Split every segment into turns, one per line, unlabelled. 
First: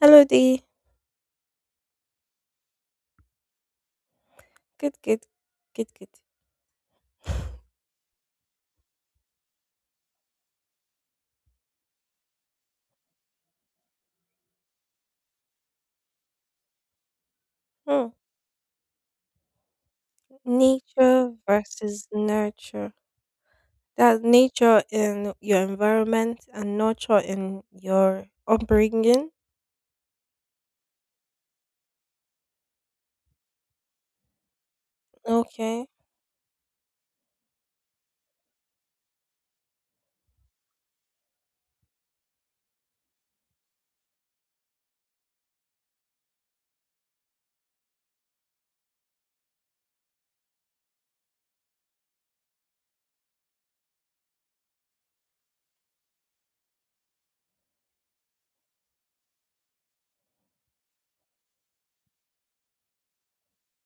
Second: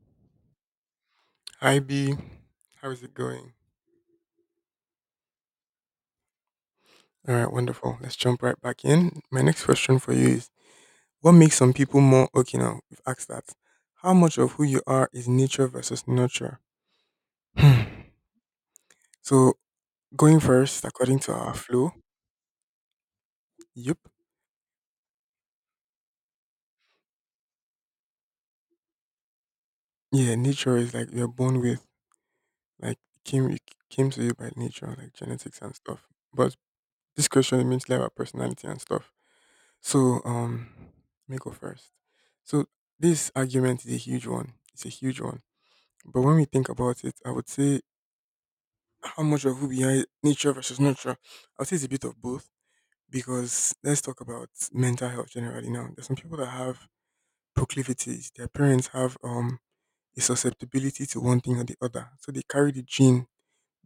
Hello there.
Hi B, how is it going?
Good, good, good, good.
All right, wonderful. Let's jump right back in. My next question for you is what makes some people more okay now? We've asked that. How much of who you are is nature versus nurture? Hmm.
Hmm.
So going first, according to
Nature
our flow,
versus nurture.
yep.
That nature in your environment and nurture in your upbringing.
Yeah, nature is like you're born with, like came it came to you by nature, like genetics and
Okay.
stuff. But this question means like about personality and stuff. So let me go first. So this argument is a huge one. It's a huge one. But when we think about it, I would say how much of who behind nature versus nurture. I would say it's a bit of both because let's talk about mental health generally now. There's some people that have proclivities. Their parents have a susceptibility to one thing or the other, so they carry the gene,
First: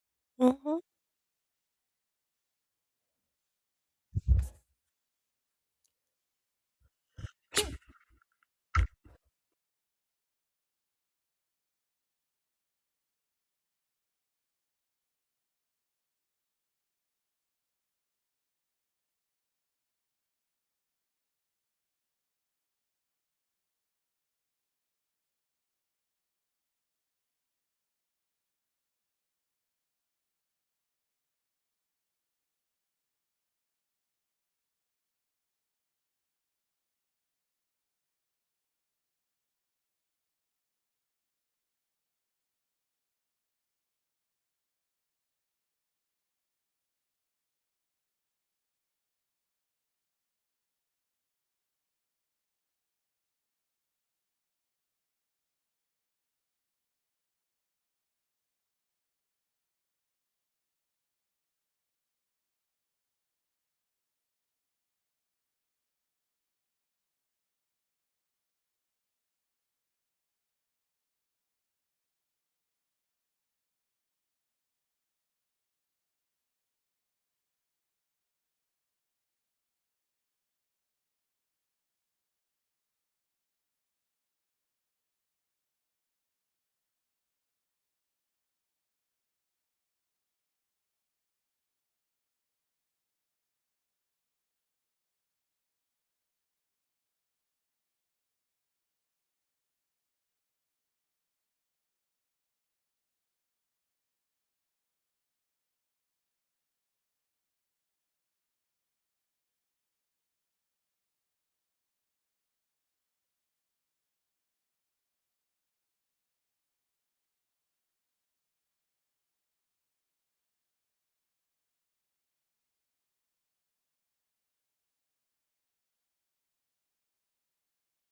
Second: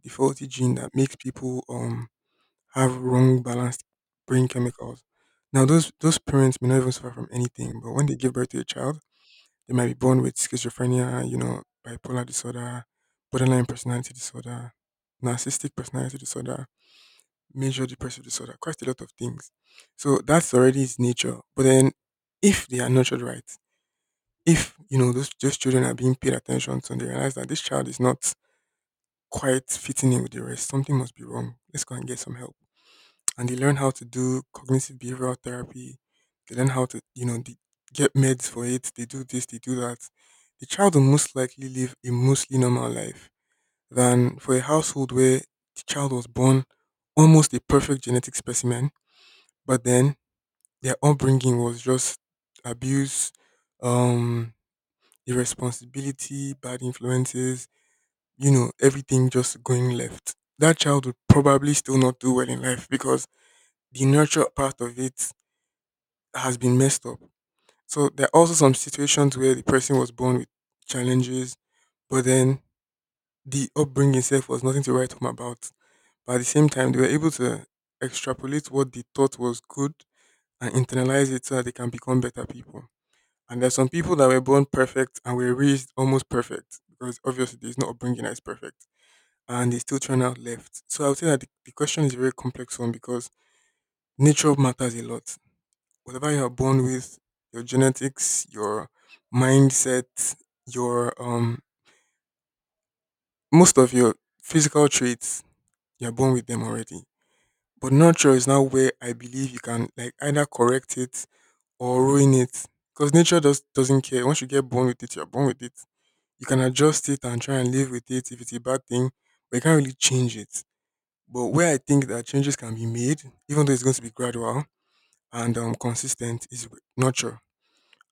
the faulty gene
Mm-hmm.
that makes people have wrong balanced brain chemicals. Now those parents may not even suffer from anything, but when they give birth to a child, they might be born with schizophrenia, you know, bipolar disorder, borderline personality disorder, narcissistic personality disorder, major depressive disorder, quite a lot of things. So that's already its nature. But then if they are nurtured right, if you know those children are being paid attention to and they realize that this child is not quite fitting in with the rest, something must be wrong. Let's go and get some help, and they learn how to do cognitive behavioral therapy. They learn how to, you know, they get meds for it. They do this, they do that. The child will most likely live a mostly normal life than for a household where the child was born almost a perfect genetic specimen, but then their upbringing was just abuse, um, irresponsibility, bad influences, you know, everything just going left. That child would probably still not do well in life because the nurture part of it has been messed up. So there are also some situations where the person was born with challenges, but then the upbringing itself was nothing to write home about. But at the same time, they were able to extrapolate what they thought was good and internalize it so that they can become better people. And there are some people that were born perfect and were raised almost perfect because obviously there's no upbringing that is perfect and they still turn out left. So I would say that the question is a very complex one because nature matters a lot. Whatever you are born with, your genetics, your mindset, your most of your physical traits, you're born with them already. But nurture is now where I believe you can like either correct it or ruin it. Because nature doesn't care. Once you get born with it, you're born with it. You can adjust it and try and live with it if it's a bad thing, but you can't really change it. But where I think that changes can be made, even though it's going to be gradual and consistent, is with nurture.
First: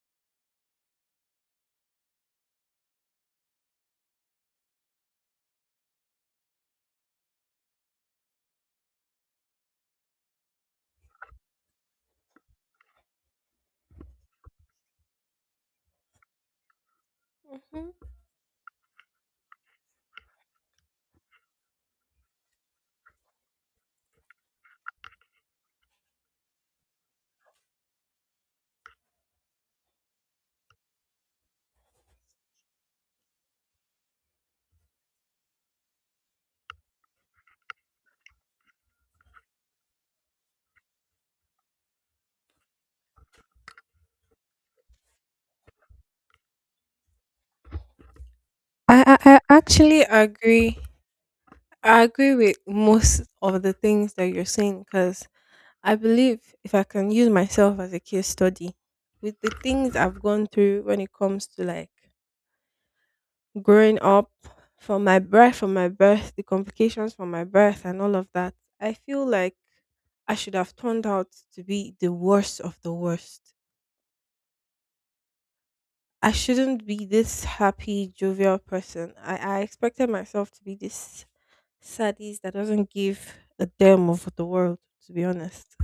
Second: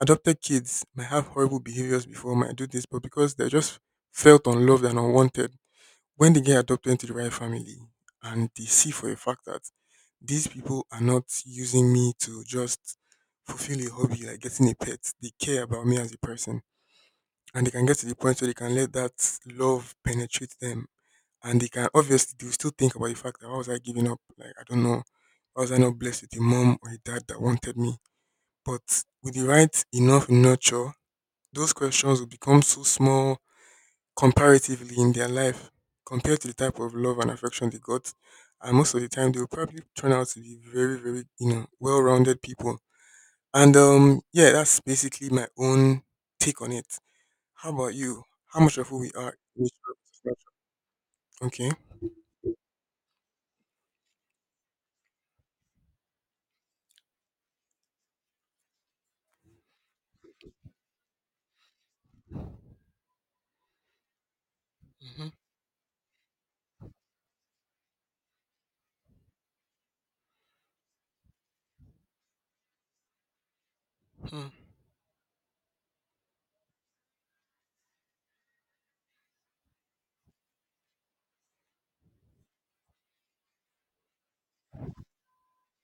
Adopted kids might have horrible behaviors before, might do this, but because they're just felt unloved and unwanted, when they get adopted into the right family and they see for a fact that these people are not using me to just fulfill a hobby like getting a pet, they care about me as a person. And they can get to
Mm-hmm.
the point where they can let that love penetrate them. And they can obviously they will still think about the fact that why was I giving up? Like I don't know. Why was I not blessed with a mom or a dad that wanted me? But with the right enough nurture those questions will become so small comparatively in their life compared to the type of love and affection they got. And most of the time, they will probably turn out to be very, very, you know, well-rounded people. And yeah, that's basically my own take on it. How about you? How much of who we
I,
are
I I
is
actually
natural?
agree.
Okay.
I agree with most of the things that you're saying because I believe if I can use myself as a case study with the things I've gone through when it comes to growing up
Mm-hmm.
from my birth, the complications from my birth, and all of that, I feel like I should have turned out to be the worst of the worst. I shouldn't be this happy, jovial person. I expected myself to be this sadist that doesn't give a damn of the world, to be honest.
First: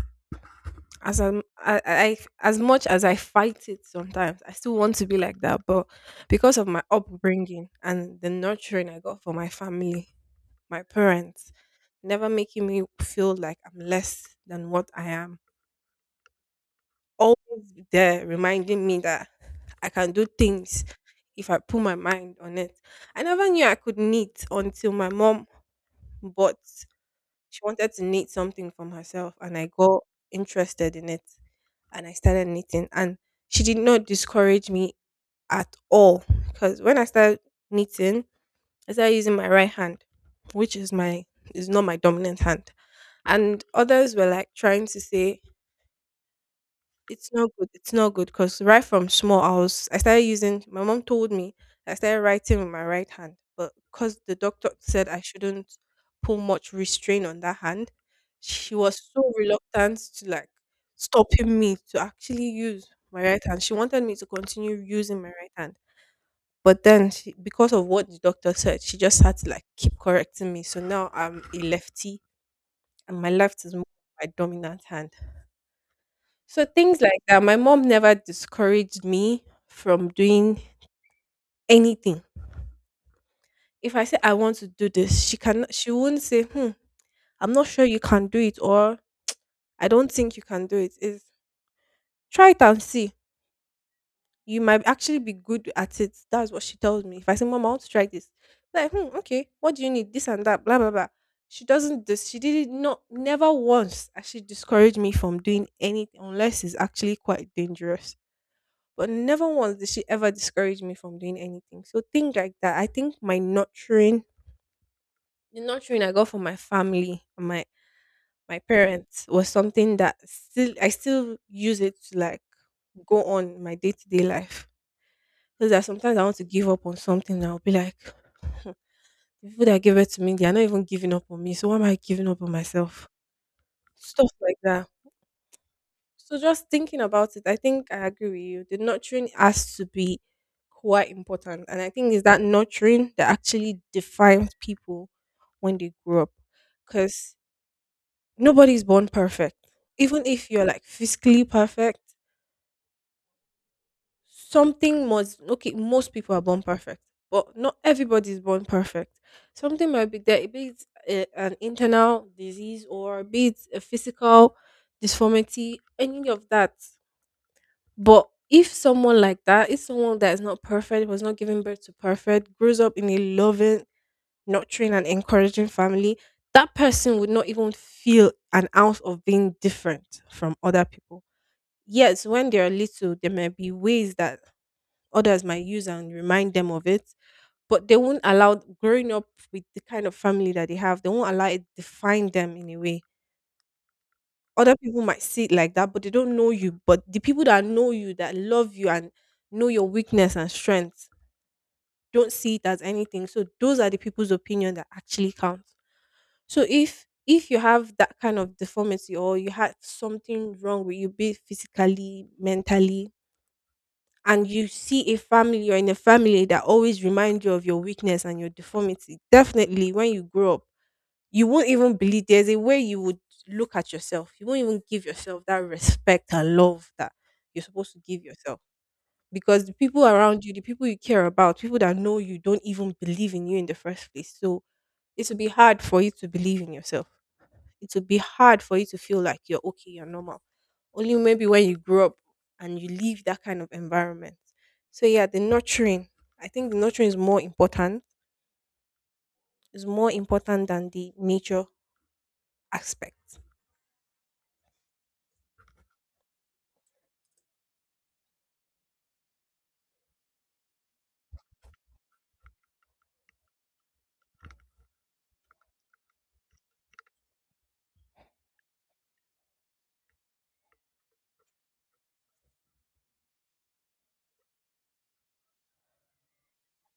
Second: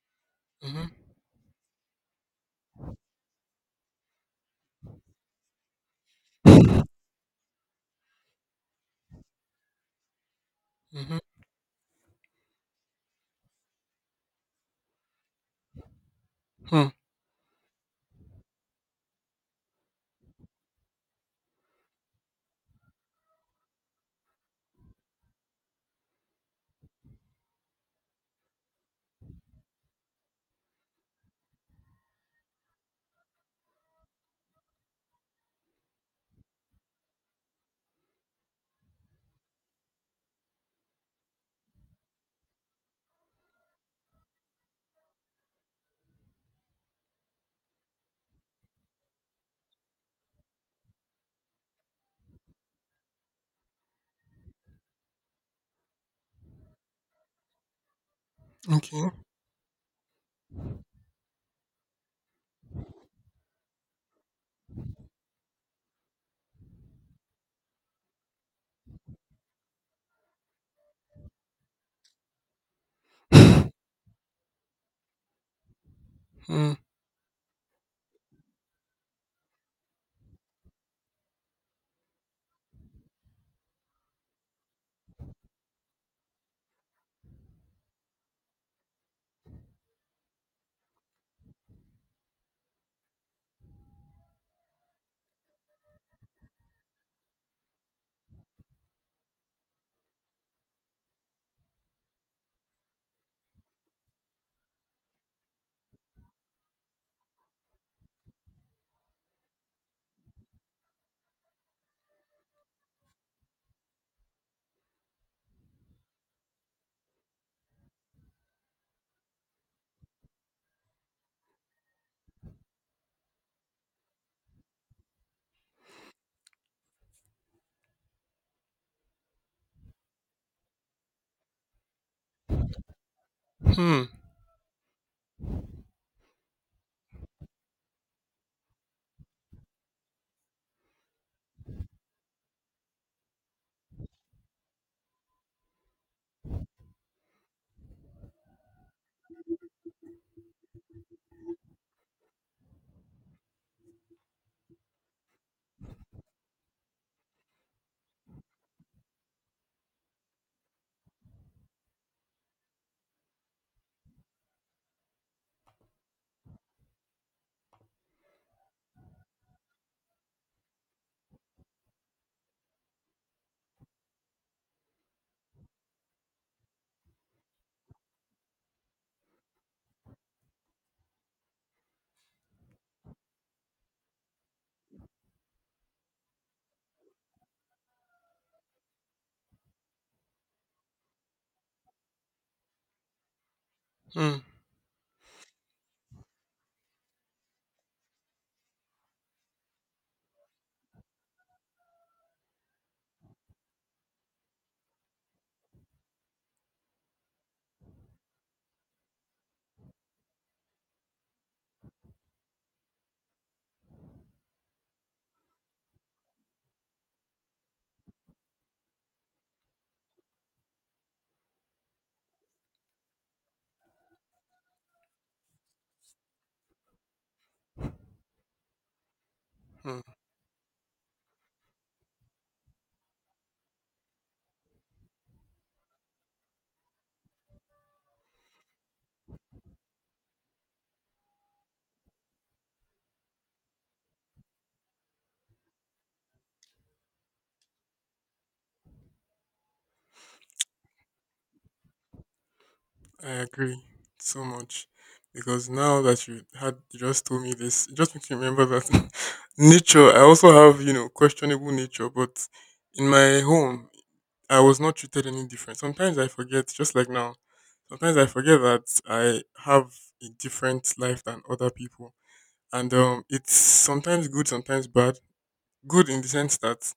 Mm-hmm.
As I'm, I as much as I fight it sometimes, I still want to be like that. But because of my upbringing and the nurturing I got from my family, my parents, never making me feel like I'm less than what I am,
Mm-hmm.
always there reminding me that I can do things if I put my mind on it. I never knew I could knit until my mom bought. She wanted to knit something from herself, and I got interested in it and I started knitting. And she did not discourage me at all because when I started knitting, I started using my right hand, which is my is not my dominant hand. And others were trying to say it's not good. It's not good because right from small, I started using. My mom told me I started writing with my right hand, but because the doctor said I shouldn't pull much restraint on that hand, she was
Okay.
so reluctant to stopping me to actually use my right hand. She wanted me to continue using my right hand, but then because of what the doctor said, she just had to keep correcting me. So now I'm a lefty, and my left is more my dominant hand. So things like that, my mom never discouraged me from doing anything. If I say I want to do this, she won't say, "Hmm, I'm not sure you can do it or I don't think you can do it. Is try it and see. You might actually be good at it." That's what she tells me. If I say, "Mom, I want to try this," like, "Hmm, okay, what do you need? This and that, blah blah blah." She doesn't this she did it not never once actually discouraged me from doing anything unless it's actually quite dangerous. But never once did she ever discourage me from doing anything. So things like that. I think my nurturing, the nurturing I got from my family and my parents was something that still I still use it to go on my day to day life. Because that sometimes I want to give up on something and I'll be like, the people that give it to me, they are not even giving up on me. So why am I giving up on myself?
Mm-hmm.
Stuff like that. So just thinking about it, I think I agree with you. The nurturing has to be quite important. And I think it's that nurturing that actually defines people when they grow up. Because nobody's born perfect. Even if you're like physically perfect, something must, most people are born perfect. But not everybody is born perfect. Something might be there, be it a, an internal disease or be it a physical disformity, any of that. But if someone like that, if someone that is not perfect, was not giving birth to perfect, grows up in a loving, nurturing, and encouraging family, that person would not even feel an ounce of being different from other people. Yes, when they are little, there may be ways that others might use and remind them of it, but they won't allow growing up with the kind of family that they have, they won't allow it define them in a way. Other people might see it like that, but they don't know you. But the people that know you, that love you and know your weakness and strength, don't see it as anything. So those are the people's opinion that actually counts. So if you have that kind of deformity or you had something wrong with you, be it physically, mentally, and you see a family or in a family that always remind you of your weakness and your deformity, definitely when you grow up you won't even believe. There's a way you would look at yourself. You won't even give yourself that respect and love that you're supposed to give yourself. Because the
Mm-hmm.
people around you, the people you care about, people that know you don't even believe in you in the first place. So it will be hard for you to believe in yourself. It will be hard for you to feel like you're okay, you're normal. Only maybe when you grow up and you leave that kind of environment. So yeah, the nurturing. I think the nurturing is more important. Is more important than the nature
I
aspect.
agree so much because now that you just told me this, it just makes me remember that nature. I also have you know questionable nature, but in my home, I was not treated any different. Sometimes I forget, just like now. Sometimes I forget that I have a different life than other people, and it's sometimes good, sometimes bad. Good in the sense that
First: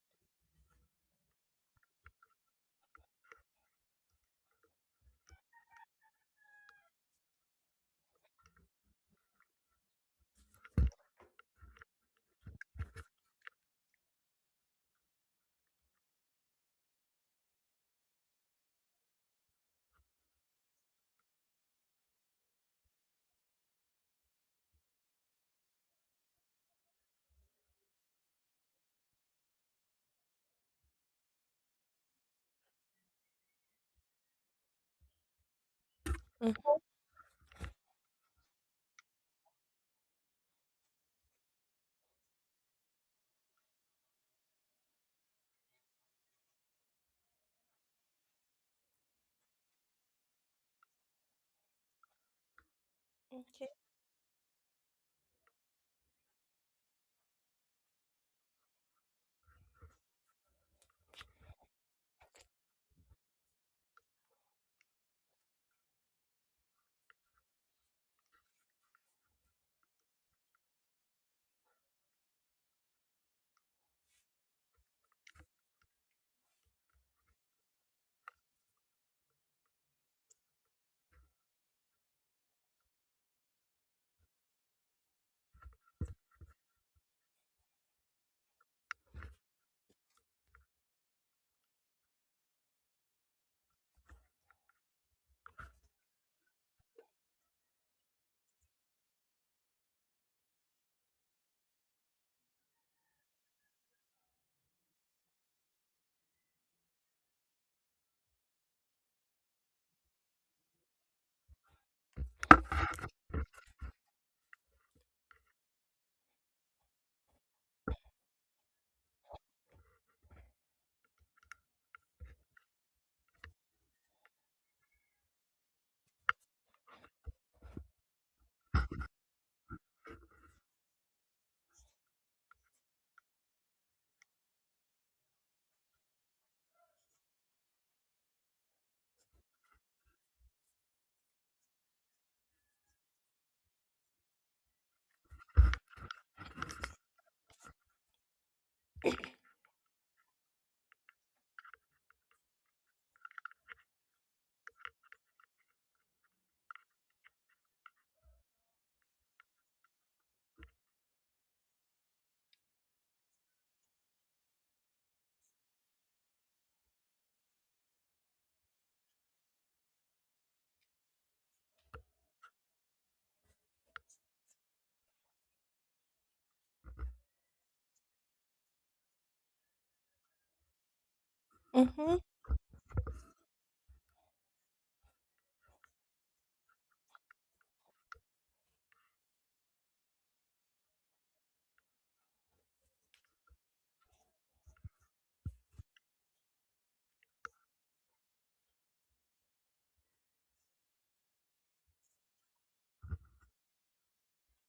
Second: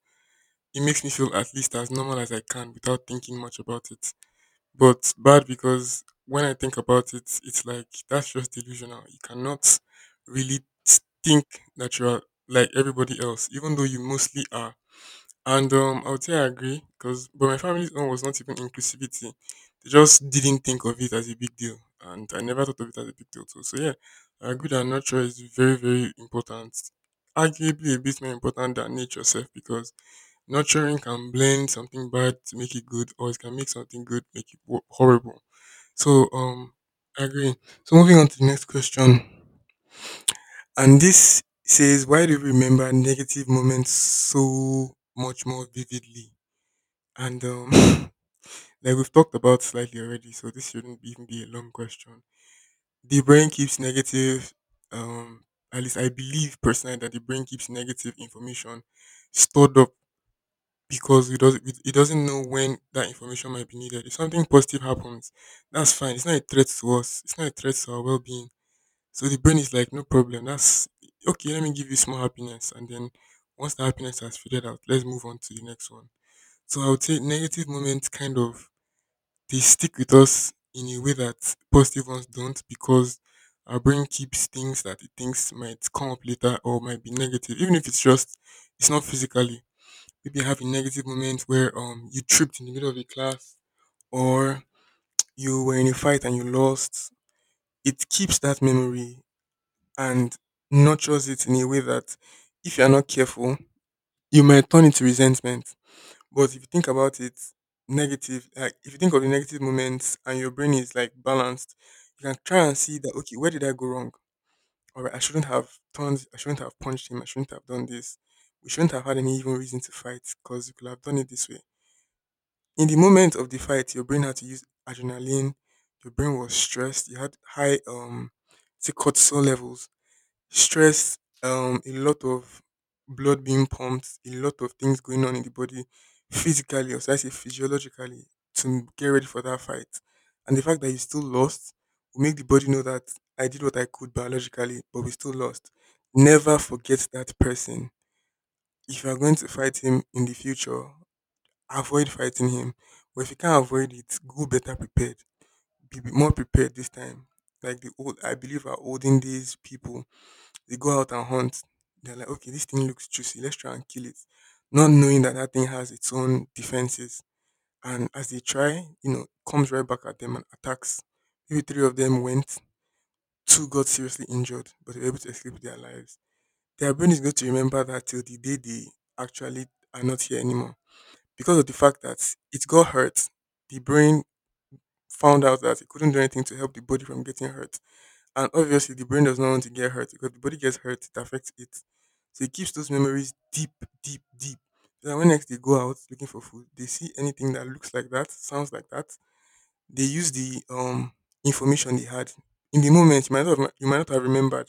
it makes me feel at least as normal as I can without thinking much about it, but bad because when I think about it, it's like that's just delusional. You cannot really think that you are like everybody else, even though you mostly are. And I would say I agree because, but my family's own was not even inclusivity. They just didn't think of it as a big deal, and I never thought of it as a big deal too. So yeah, I agree that nurture is very, very important. Arguably, a bit more important than nature itself because nurturing can blend something bad to make it good, or it can make something good make it horrible. So,
Mhm.
I agree. So, moving on to the next question. And this says, why do we remember negative moments so much more vividly? And like we've talked about slightly already, so this shouldn't be- even be a long question. The brain
Okay.
keeps negative, um, at least I believe personally that the brain keeps negative information stored up because it doesn't know when that information might be needed. If something positive happens, that's fine. It's not a threat to us. It's not a threat to our well being. So the brain is like, no problem. That's okay. Let me give you small happiness, and then once the happiness has faded out, let's move on to the next one. So I would say negative moments kind of they stick with us in a way that positive ones don't because our brain keeps things that it thinks might come up later or might be negative, even if it's just it's not physically maybe having negative moments where you tripped in the middle of a class or you were in a fight and you lost, it keeps that memory and nurtures it in a way that if you're not careful, you might turn into resentment. But if you think about it, negative, like if you think of the negative moments and your brain is like balanced, you can try and see that, okay, where did I go wrong? All right, I shouldn't have punched him, I shouldn't have done this. We shouldn't have had any even reason to fight because we could have done it this way in the moment of the fight, your brain had to use adrenaline. Your brain was stressed. You had high it's it cortisol levels, stress, a lot of blood being pumped, a lot of things going on in the body, physically, or should I say physiologically, to get ready for that fight. And the fact that you still lost will make the body know that I did what I could biologically, but we still lost. Never forget that person. If you are going to fight him in the future, avoid fighting him. But if you can't avoid it, go better prepared. Be more prepared this time. Like the old, I believe our olden days people, they go out and hunt. They're like, okay, this thing looks juicy. Let's try and kill it, not knowing that that thing has its own defenses. And as they try, you know, comes right back at them and attacks. Maybe three of them went. Two got seriously injured, but they were able to escape with their lives. Their brain is going to remember that till the day they actually are not here anymore because of the fact
Mhm,
that it got hurt, the brain found out that it couldn't do anything to help the body from getting hurt. And obviously, the brain does not want to get hurt because the body gets hurt, it affects it. So it keeps those memories deep, deep, deep. So that when next they go out looking for food, they see anything that looks like that, sounds like that. They use the information they had in the moment. You might not have, you might not have remembered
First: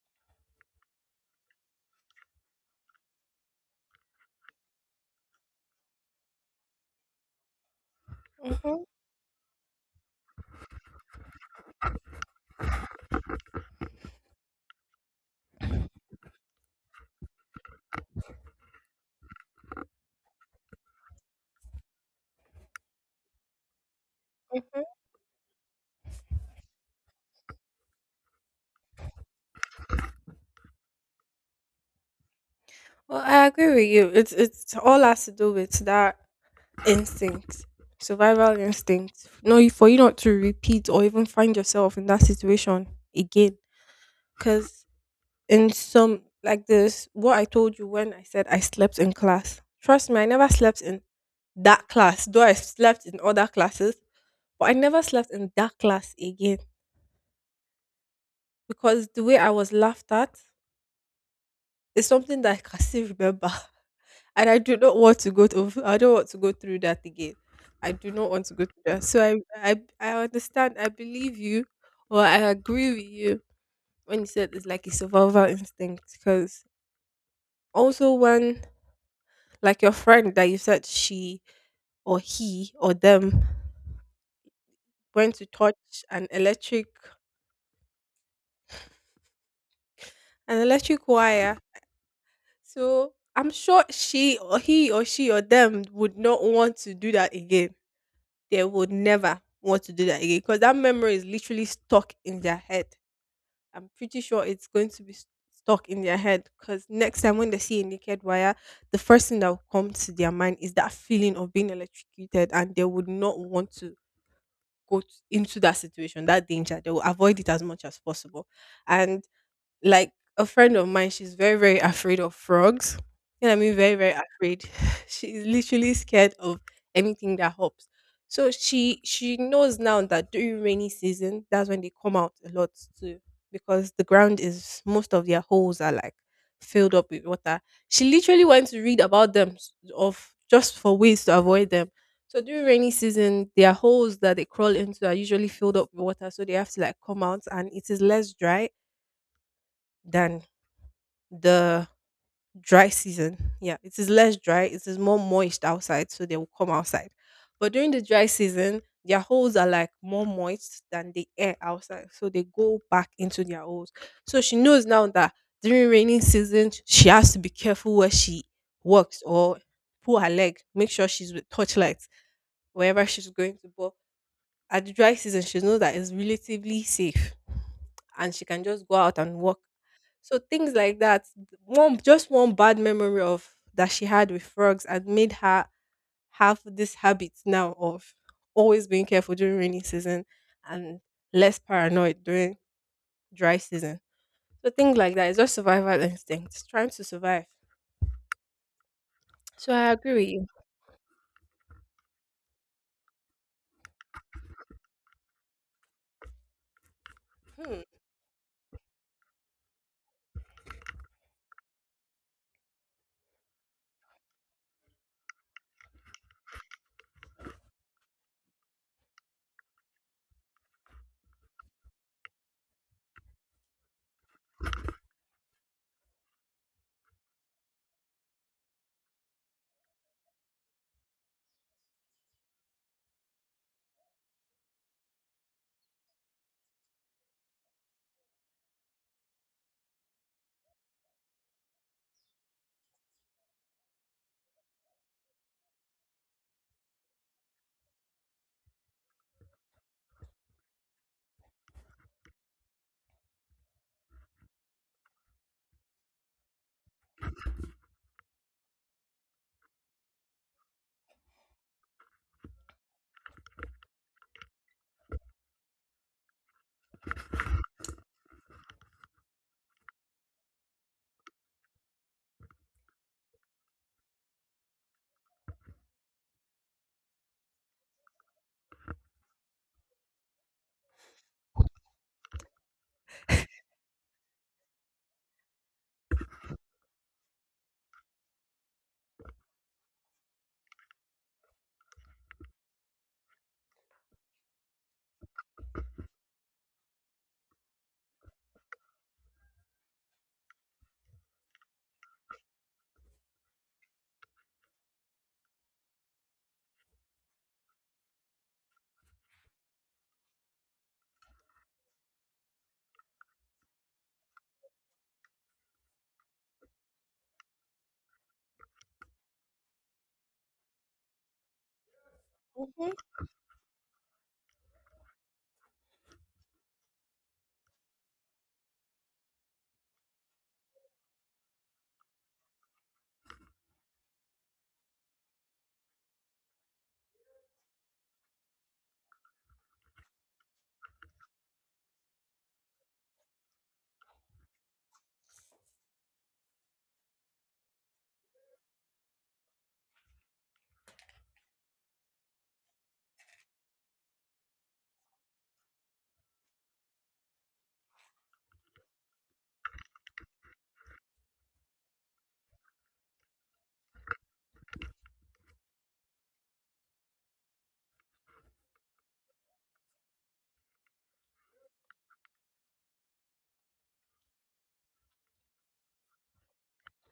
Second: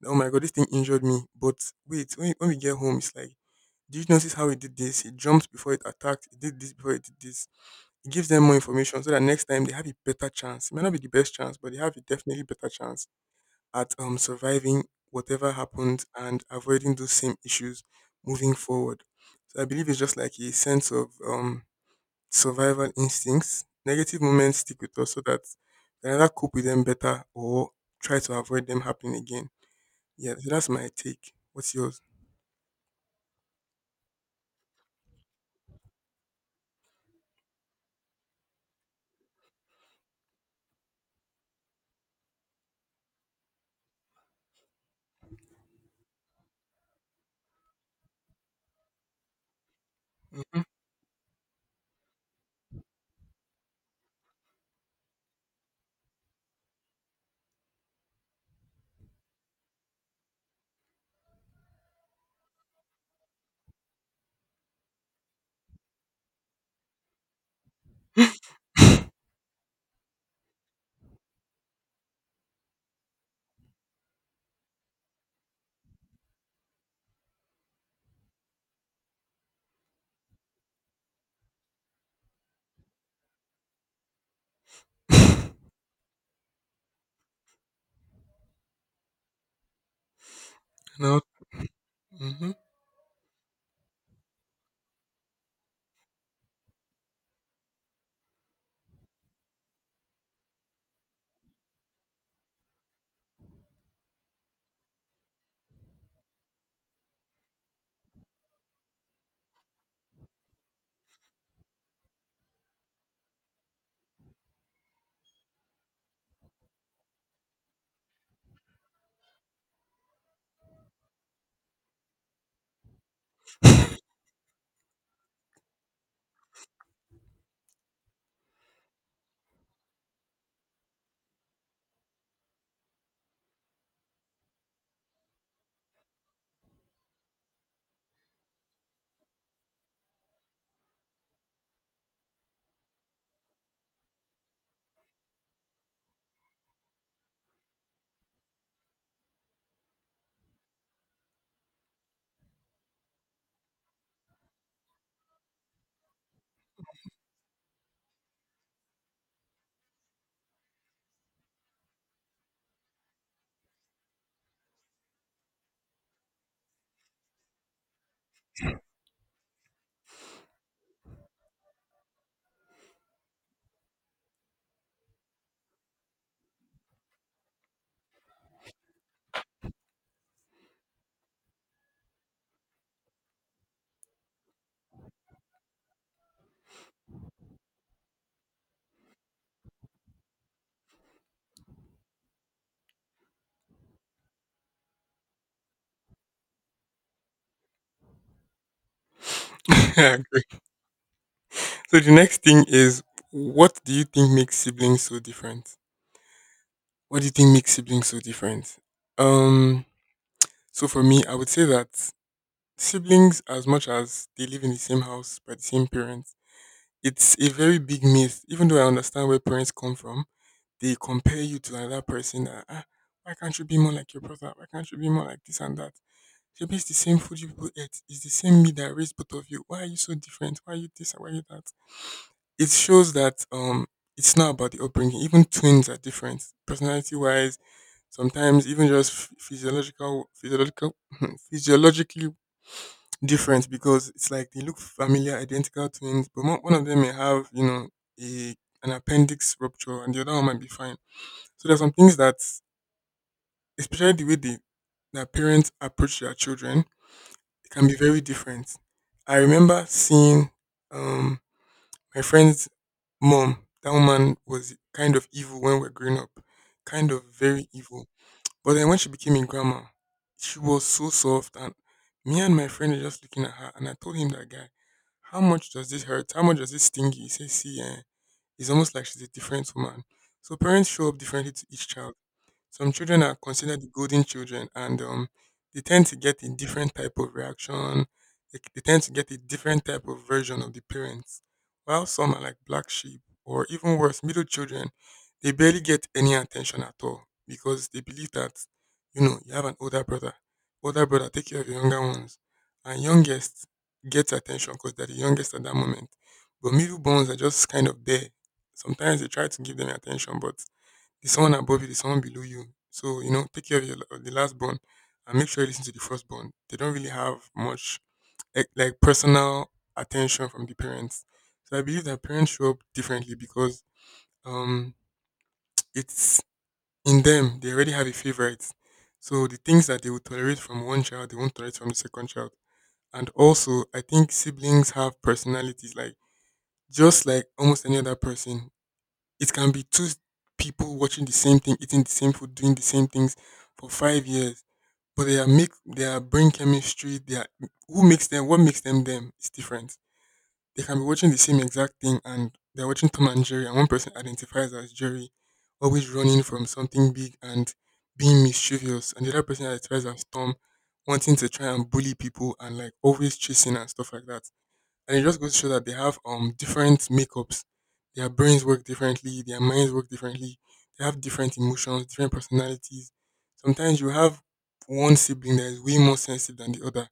that, oh my god, this thing injured me. But wait, when we get home, it's like, did you notice how it did this? It jumped before it attacked. It did this before it did this. It gives them more
mhm,
information so that next time they have a better chance. It might not be the best chance, but they have a definitely better chance at surviving whatever happened and avoiding those same issues moving forward. So I believe it's just like a sense of survival instincts. Negative moments stick
mhm.
with us so that we can either cope with them better or try to avoid them happening again. Yeah, so that's my take. What's yours?
Well, I agree with you. It's all has to do with that instinct, survival instinct. No, for you not to repeat or even find yourself in that situation again. Because in some like this, what I told you when I said I slept in class. Trust me, I never
Hmm.
slept in that class. Though I slept in other classes, but I never slept in that class again because the way I was laughed at, it's something that I can still remember, and I do not want to go to I don't want to go through that again. I do not want to go through that. So I understand. I believe you, or I agree with you when you said it's like a survival instinct. Because also when your friend that you said she or he or them went to touch an electric an electric
No.
wire, so I'm sure she or he or them would not want to do that again. They would never want to do that again because that memory is literally stuck in their head. I'm pretty sure it's going to be stuck in their head because next time when they see a naked wire, the first thing that will come to their mind is that feeling of being electrocuted, and they would not want to into that situation, that danger. They will avoid it as much as possible. And like a friend of mine, she's very, very afraid of frogs. You know what I mean? Very, very afraid. She's literally scared of anything that hops. So she knows now that during rainy season, that's when they come out a lot too. Because the ground is most of their holes are like filled up with water. She literally went to read about them of just for ways to avoid them. So during rainy season, their holes that they crawl into are usually filled up with water, so they have to like come out, and it is less dry than the dry season. Yeah, it is less dry, it is more moist outside, so they will come outside. But during the dry season, their holes are like more moist than the air outside, so they go back into their holes. So she knows now that during rainy season, she has to be careful where she works or pull her leg, make sure she's with torchlights wherever she's going to. But at the dry season, she knows that it's relatively safe and she can just go out and walk. So things like that, one bad memory of that she had with frogs had made her have this habit now of always being careful during rainy season and less paranoid during dry season. So things like that is just survival instincts, trying to survive. So I agree
Hmm.
with you.
So the next thing is, what do you think makes siblings so different? What do you think makes
Hmm.
siblings so different? Um, so for me, I would say that siblings, as much as they live in the same house by the same parents, it's a very big myth. Even though I understand where parents come from, they compare you to another person. That, ah, why can't you be more like your brother? Why can't you be more like this and that? Maybe it's the same food you people ate. It's the same meat that raised both of you. Why are you so different? Why are you this and why are you that? It shows that it's not about the upbringing. Even twins are different, personality wise. Sometimes even just physiological, physiological, physiologically different because it's like they look familiar, identical twins, but one of them may have, you know, a an appendix rupture, and the other one might be fine. So there's some things that, especially the way they, their parents approach their children, it can be very different. I remember seeing um my friend's mom, that woman was kind of evil when we were growing up, kind of very evil. But then when she became a grandma, she was so soft, and me and my friend were just looking at her, and I told him that guy, how much does this hurt? How much does this sting you? He says, see, eh, it's almost like she's a different woman. So parents show up differently to each child. Some children are considered the golden children, and they tend to get a different type of reaction. They tend to get a different type of version of the parents. While some are like black sheep, or even worse, middle children, they barely get any attention at all because they believe that, you know, you have an older brother. Older brother, take care of your younger ones. And youngest gets attention because they're the youngest at that moment. But middle bones are just kind of there. Sometimes they try to give them your attention, but there's someone above you, there's someone below you. So, you know, take care of, your, of the last born and make sure you listen to the first born. They don't really have much like personal attention from the parents. So I believe that parents show up
Mhm,
differently because, um, it's in them. They already have a favorite. So the things that they will tolerate from one child, they won't tolerate from the second child. And also, I think siblings have personalities like just like almost any other person. It can be two people watching the same thing, eating the same food, doing the same things for 5 years, but their brain chemistry, their who makes them, what makes them them is different. They can be watching the same exact thing, and they're watching Tom and Jerry, and one person identifies as Jerry, always running from something big and being mischievous, and the other person identifies as Tom, wanting to try and bully people and like always chasing and stuff like that. And it just goes to show that they have different makeups. Their brains work differently, their minds work differently, they have different emotions, different personalities. Sometimes you have one sibling that is way more sensitive than the other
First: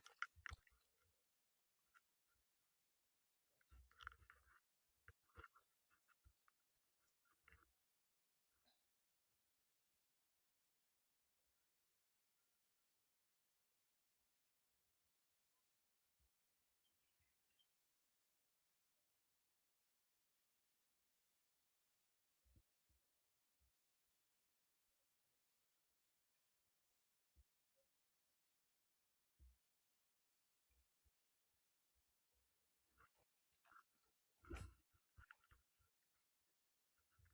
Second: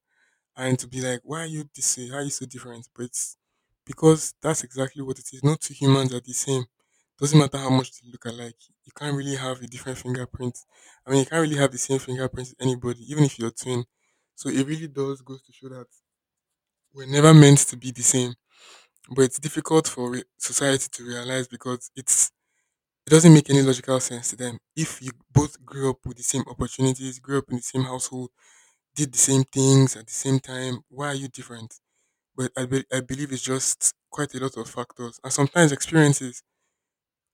and to be like, why are you this way? Why are you so different? But it's because that's exactly what it is. No two humans are the same. Doesn't matter how much they look alike. You can't really have a different fingerprint. I mean, you can't really have the same fingerprint as anybody, even if you're twin. So it really does goes to show that we're never meant to be the same, but it's difficult for society to realize because it's it doesn't make any logical sense to them. If you both grew up with the same opportunities, grew up in the same household, did the same things at the same time, why are you different? But I believe it's just quite a lot of factors and sometimes experiences.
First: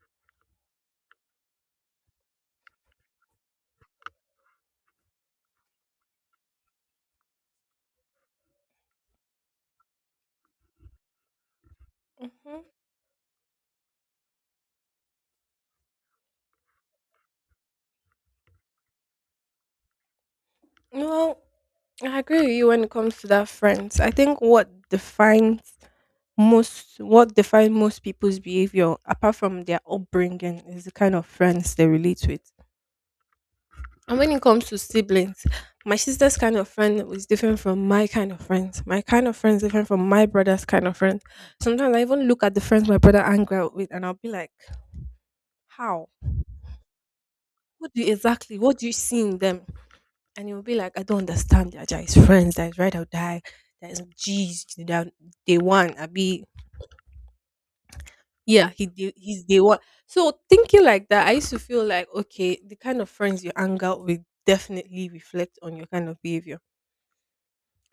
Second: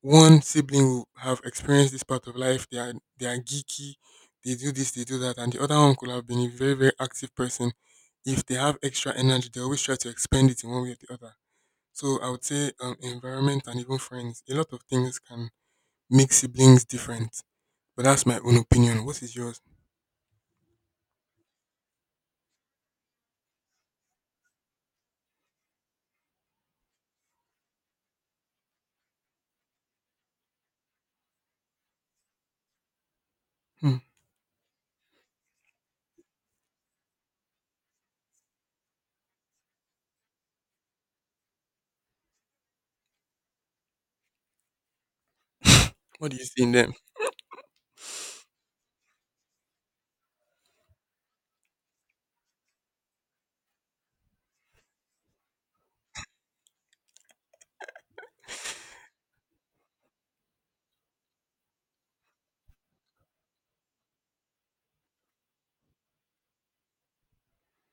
One sibling will have experienced this part of life. They are geeky. They do this, they do that, and the other one could have been a very very active person. If they have extra energy, they always try to expend it in one way or the other. So I would
mhm.
say, environment and even friends. A lot of things can make siblings different. But that's my own opinion. What is yours?
Well, I agree with you when it comes to that friends. I think what define most people's behavior apart from their upbringing is the kind of friends they relate with.
Hmm.
And when it comes to siblings, my sister's kind of friend was different from my kind of friends, my kind of friends different from my brother's kind of friend. Sometimes I even look at the friends my brother hang out with and I'll be like, how
What do you see in them?
what do you exactly, what do you see in them? And he will be like, "I don't understand, they're friends that is right or die, that is G's, that they want I be." Yeah, he's day one. So thinking like that, I used to feel like okay, the kind of friends you hang out with definitely reflect on your kind of behavior.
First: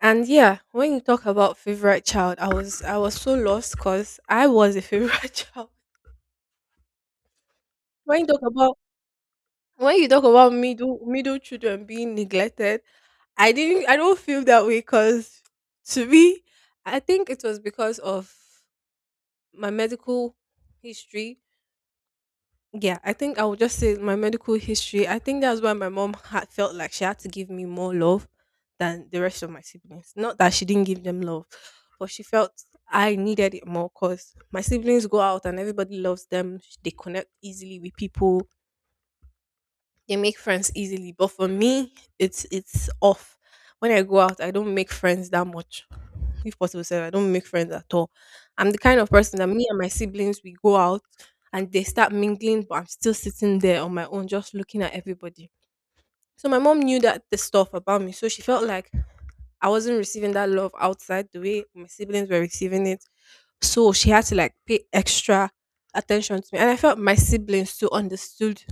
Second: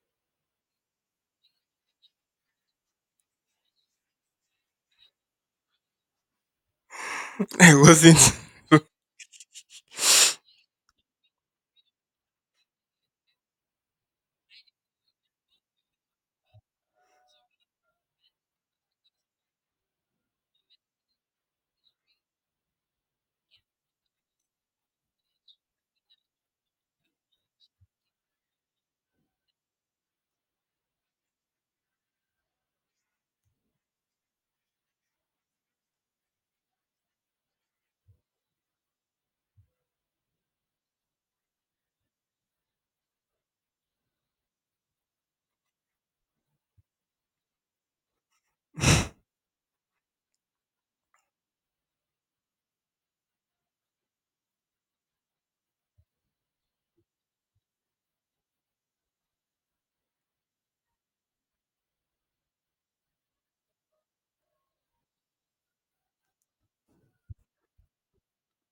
And yeah, when you talk about favorite child, I was so lost because I was a favorite child.
I
When you
wasn't.
talk about
Okay.
middle children being neglected, I don't feel that way because to me, I think it was because of my medical history. Yeah, I think I would just say my medical history. I think that's why my mom had felt like she had to give me more love than the rest of my siblings. Not that she didn't give them love, but she felt I needed it more because my siblings go out and everybody loves them. They connect easily with people. They make friends easily, but for me, it's off. When I go out, I don't make friends that much. If possible, sir, I don't make friends at all. I'm the kind of person that me and my siblings, we go out and they start mingling, but I'm still sitting there on my own, just looking at everybody. So my mom knew that the stuff about me, so she felt like I wasn't receiving that love outside the way my siblings were receiving it. So she had to like pay extra attention to me. And I felt my siblings too understood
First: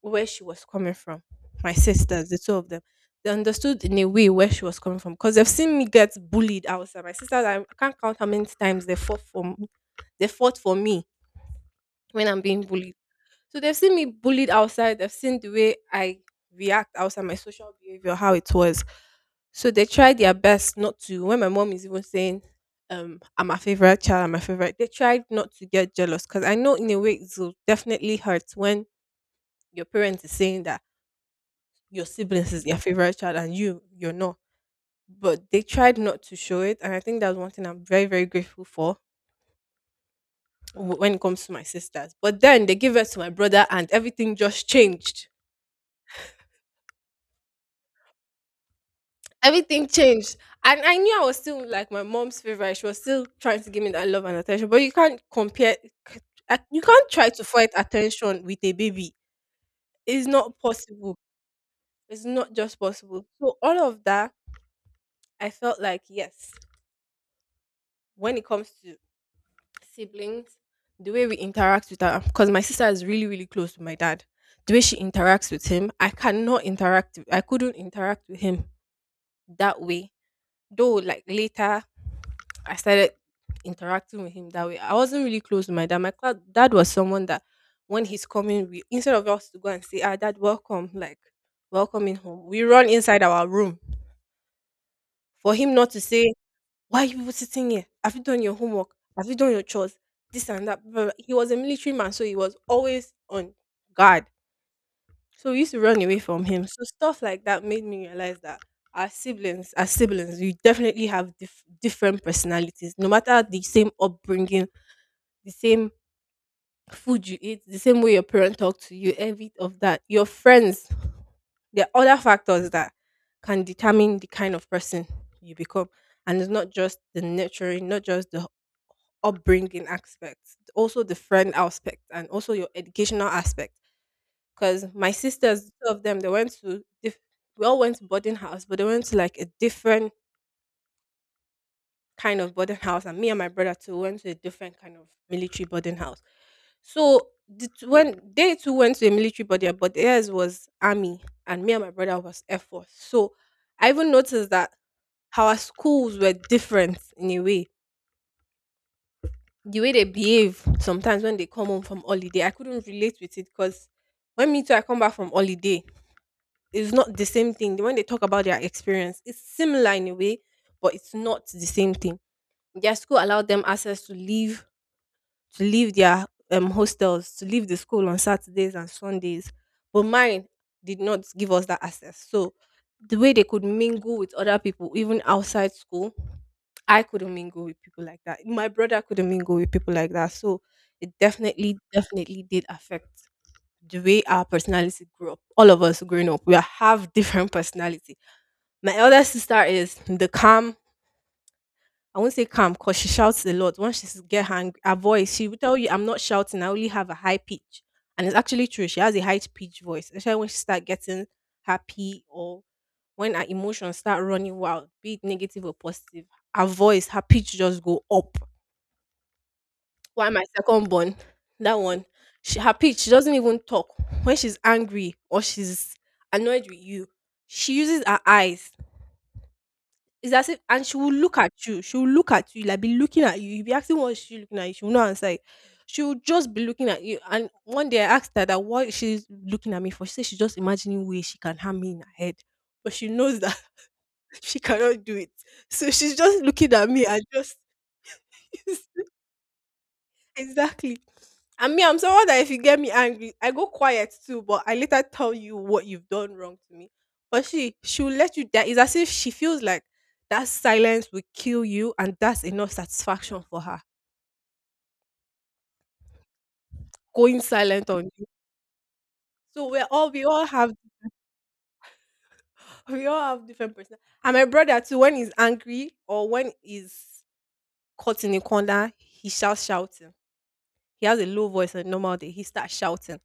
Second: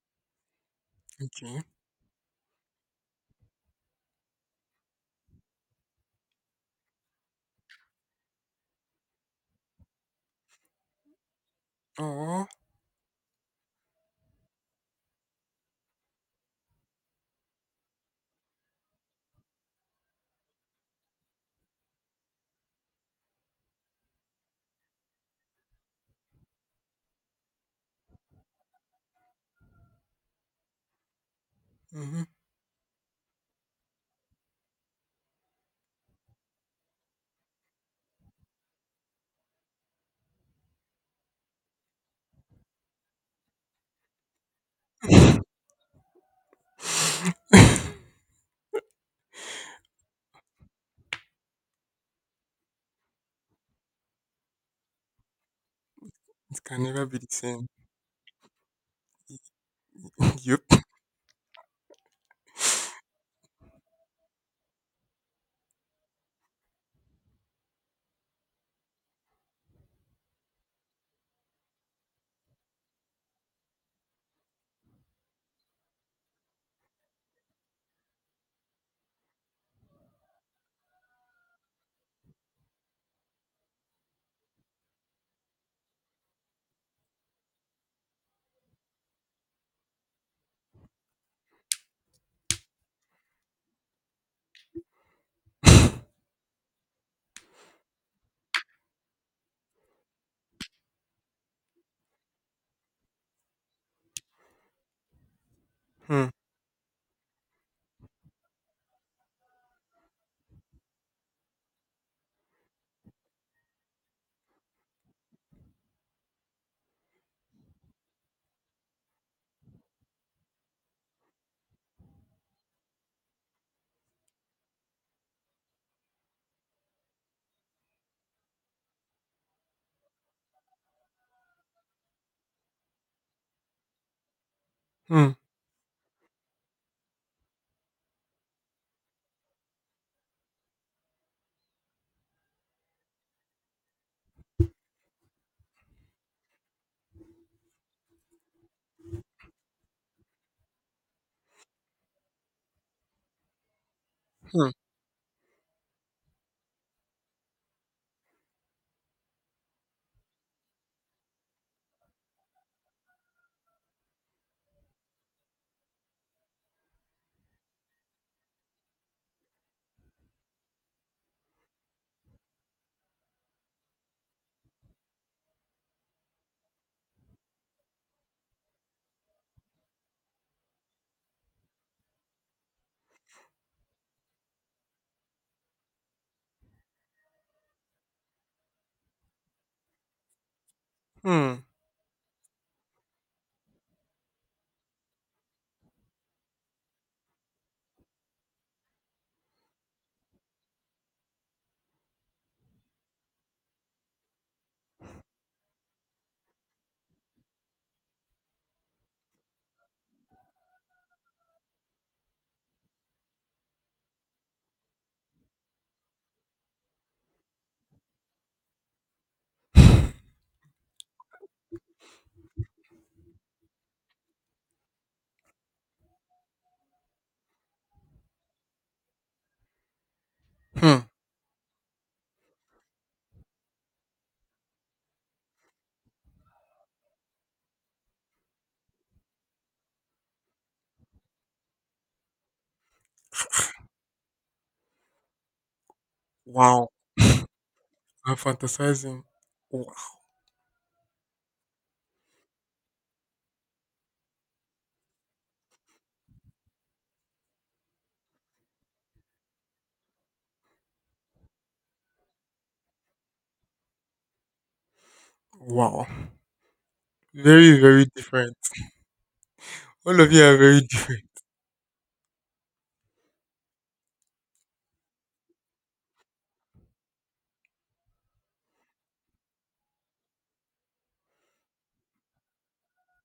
where she was coming from. My sisters, the two of them, they understood in a way where she was coming from because they've seen me get bullied outside. My sisters, I can't count how many times they fought for me. They fought for me when I'm
Oh.
being bullied. So they've seen me bullied outside. They've seen the way I react outside, my social behavior, how it was. So they tried their best not to. When my mom is even saying, "I'm my favorite child, I'm my favorite," they tried not to get jealous because I know in a way it will definitely hurt when your parents is saying that your
Hmm.
siblings is their favorite child and you're not, but they tried not to show it. And I think that's one thing I'm very grateful for when it comes to my sisters. But then they gave it to my brother and everything just changed.
It
Everything changed. And I knew I was still like my mom's favorite. She was still trying to give me that love and attention, but you can't compare. c- you
can never
can't
be the
try to
same.
fight attention with a baby. It's not
Yep.
possible. It's not just possible. So all of that, I felt like yes, when it comes to siblings, the way we interact with her, because my sister is really, really close to my dad. The way she interacts with him, I cannot interact I couldn't interact with him that way. Though, like later, I started interacting with him that way. I wasn't really close to my dad. Dad was someone that when he's coming, we, instead of us to go and say, "Ah, dad, welcome," like welcoming home, we run inside our room for him not to say, why are you people sitting here? Have you done your homework? Have you done your chores? This and that. Blah, blah, blah. He was a military man, so he was always on guard. So we used to run away
Hmm.
from him. So stuff like that made me realize that our siblings, as siblings, we definitely have different personalities. No matter the same upbringing, the same food you eat, the same way your parent talk to you, every of that. Your friends, there are other factors that can determine the kind of person you become, and it's not just the nurturing, not just the upbringing aspect, also the friend aspect, and also your educational aspect. Because my
Hmm.
sisters, two of them, they went to we all went to boarding house, but they went to like a different kind of boarding house, and me and my brother too went to a different kind of military boarding house. So when they two went to a military boarding, but theirs was army, and me and my brother was air force. So I even noticed
Hmm.
that our schools were different in a way. The way they behave sometimes when they come home from holiday, I couldn't relate with it because when me too, I come back from holiday, it's not the same thing. When they talk about their experience, it's similar in a way, but it's not the same thing. Their school allowed them access to leave their hostels, to leave the school on Saturdays and Sundays. But mine did not give us that access. So the way they could mingle with other people, even outside school, I couldn't mingle with people like that. My brother couldn't mingle with people like that. So it
Hmm.
definitely, definitely did affect the way our personality grew up. All of us growing up, we have different personality. My elder sister is the calm, I won't say calm because she shouts a lot. Once she get hang, her voice, she will tell you, "I'm not shouting. I only have a high pitch," and it's actually true. She has a high pitch voice, especially when she start getting happy or when her emotions start running wild, be it negative or positive. Her voice, her pitch just go up. Why my second born, that one, she, her pitch, she doesn't even talk when she's angry or she's annoyed with you. She uses her eyes. It's as if, and she
Hmm.
will look at you. She will look at you. Like be looking at you. You'll be asking what is she looking at you. She will not answer it. She will just be looking at you. And one day I asked her that what she's looking at me for. She said she's just imagining ways she can harm me in her head. But she knows that she cannot do it. So she's just looking
Wow.
at me and just
I'm fantasizing. Wow.
exactly. And me, I'm someone that if you get me angry, I go quiet too, but I later tell you what you've done wrong to me. But she, she'll let you die. It's as if she feels like that silence will kill you, and that's enough satisfaction for her.
Wow.
Going
Very,
silent
very
on you.
different.
So
All
we
of you
all
are
have
very different.
we all have different person. And my brother too, when he's angry or when he's caught in a corner, he shouts shouting. He has a low voice on normal day. He starts shouting.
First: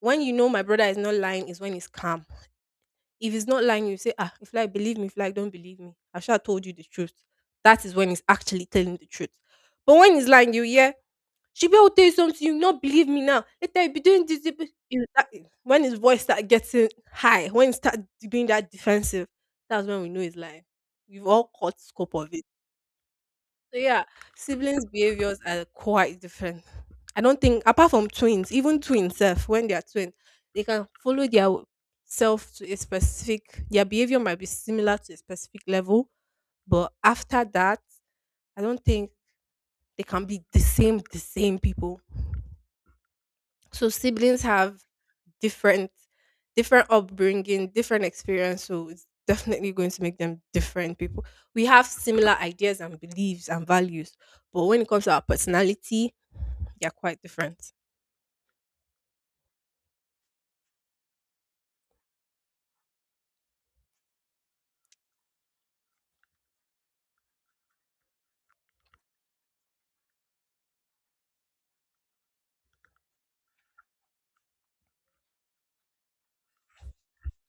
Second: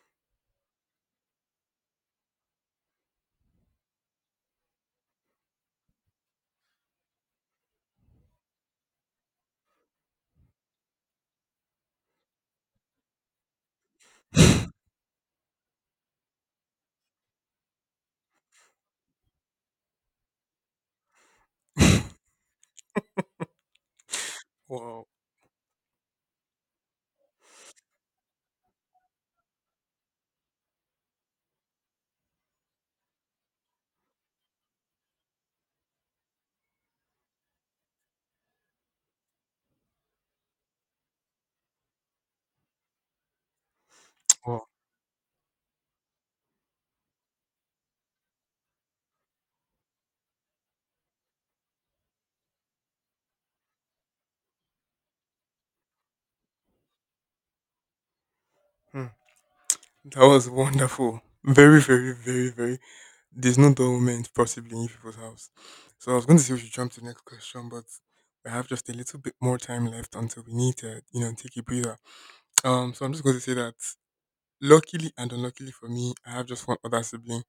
When you know my brother is not lying, is when he's calm. If he's not lying, you say, ah, if you like, believe me. If you like, don't believe me. I should have told you the truth. That is when he's actually telling the truth. But when he's lying, you hear, she will tell you something, you not believe me now. Later, you be doing this. You be-" When his voice start getting high, when he start being that defensive, that's when we know he's lying. We've all caught scope of it. So yeah, siblings'
Wow.
behaviors are quite different. I don't think apart from twins, even twins self, when they are twins, they can follow their self to a specific, their behavior might be similar to a specific level, but after that, I don't think they can be the same people. So siblings
Wow.
have different different upbringing, different experience, so it's definitely going to make them different people. We have similar ideas and beliefs and values, but when it comes to our personality, they're quite different.
Hmm. That was wonderful. Very, very, very, very. There's no dull moment possibly in you people's house. So I was going to say we should jump to the next question, but we have just a little bit more time left until we need to, you know, take a breather. So I'm just going to say that luckily and unluckily for me, I have just one other sibling.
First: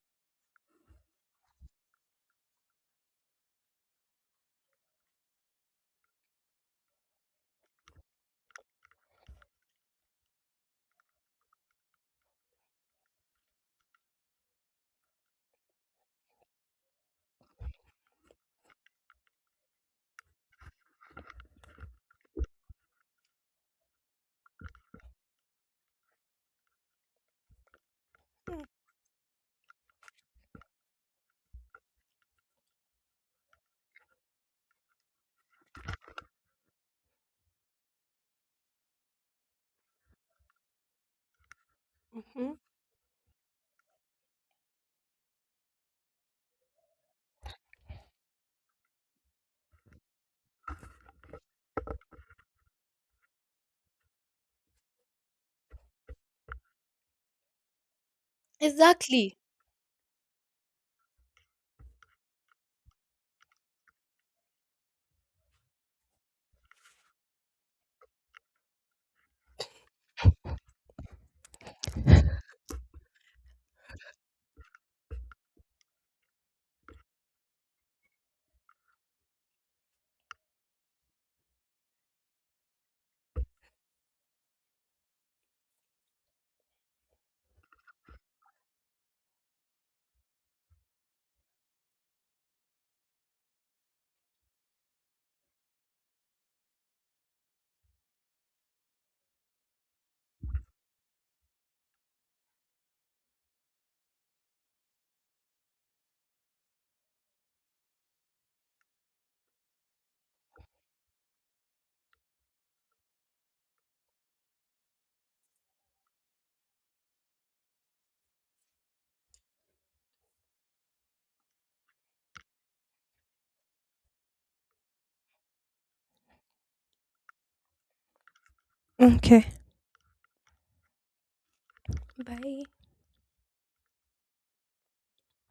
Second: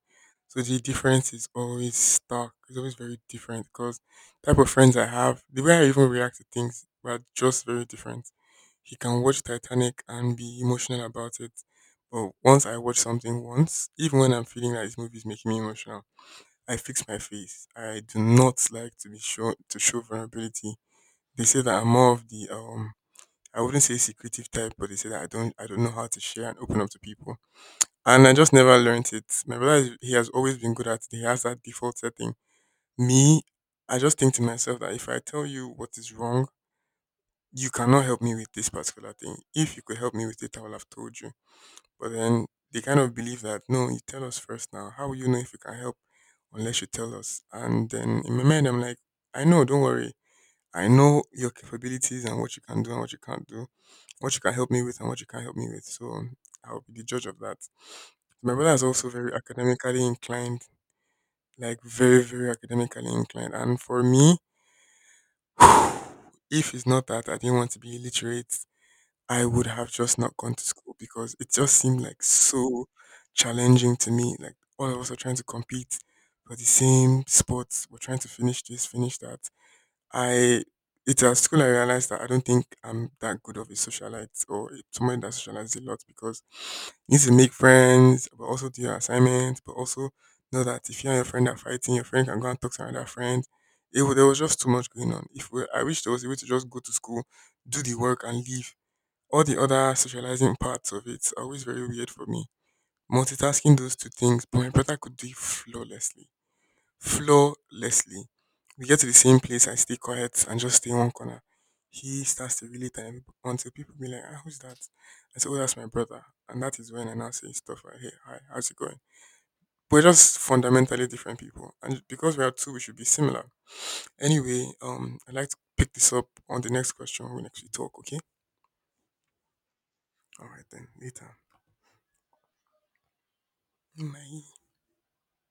So the difference is always stark. It's always very different because type of friends I have, the way I even react to things, were just very different. He can watch Titanic and be emotional about it. But once I watch something once, even when I'm feeling like this movie is making me emotional, I fix my face. I do not like to be show vulnerability. They say that I'm more of the I wouldn't say secretive type, but they say that I don't know how to share and open up to people. And I just never learned it. My brother is, he has always been good at it. He has that default setting. Me, I just think to myself that if I tell you what is wrong, you cannot help me with this particular thing. If you could help me with it, I would have told you. But then
Hmm.
they kind of believe that, no, you tell us first now. How will you know if you can help unless you tell us? And then in my mind, I'm like, I know, don't worry. I know your capabilities and what you can do and what you can't do, what you can help me with and what you can't help me with. So I'll be the judge of that. My brother is also very
Exactly.
academically inclined, like very, very academically inclined. And for me, if it's not that, I didn't want to be illiterate, I would have just not gone to school because it just seemed like so challenging to me. Like all of us are trying to compete for the same sports. We're trying to finish this, finish that. I It's at school I realized that I don't think I'm that good of a socialite or somebody that socializes a lot because you need to make friends, but also do your assignments, but also know that if you and your friend are fighting, your friend can go and talk to another friend. There was just too much going on. If we, I wish there was a way to just go to school, do the work and leave. All the other socializing parts of it are always very weird for me. Multitasking those two things, but my brother could do it flawlessly. Flawlessly. We get to the same place, I stay quiet and just stay in one corner. He starts to relate and until people be like, ah, who's that? I say, oh, that's my brother. And that is when I now say stuff like, hey, hi, how's it going? We're just fundamentally different people. And because we are two, we should be similar. Anyway, I'd like to pick this up on the next question when we actually talk, okay?
Okay.
All right, then, later.
Bye.
Bye.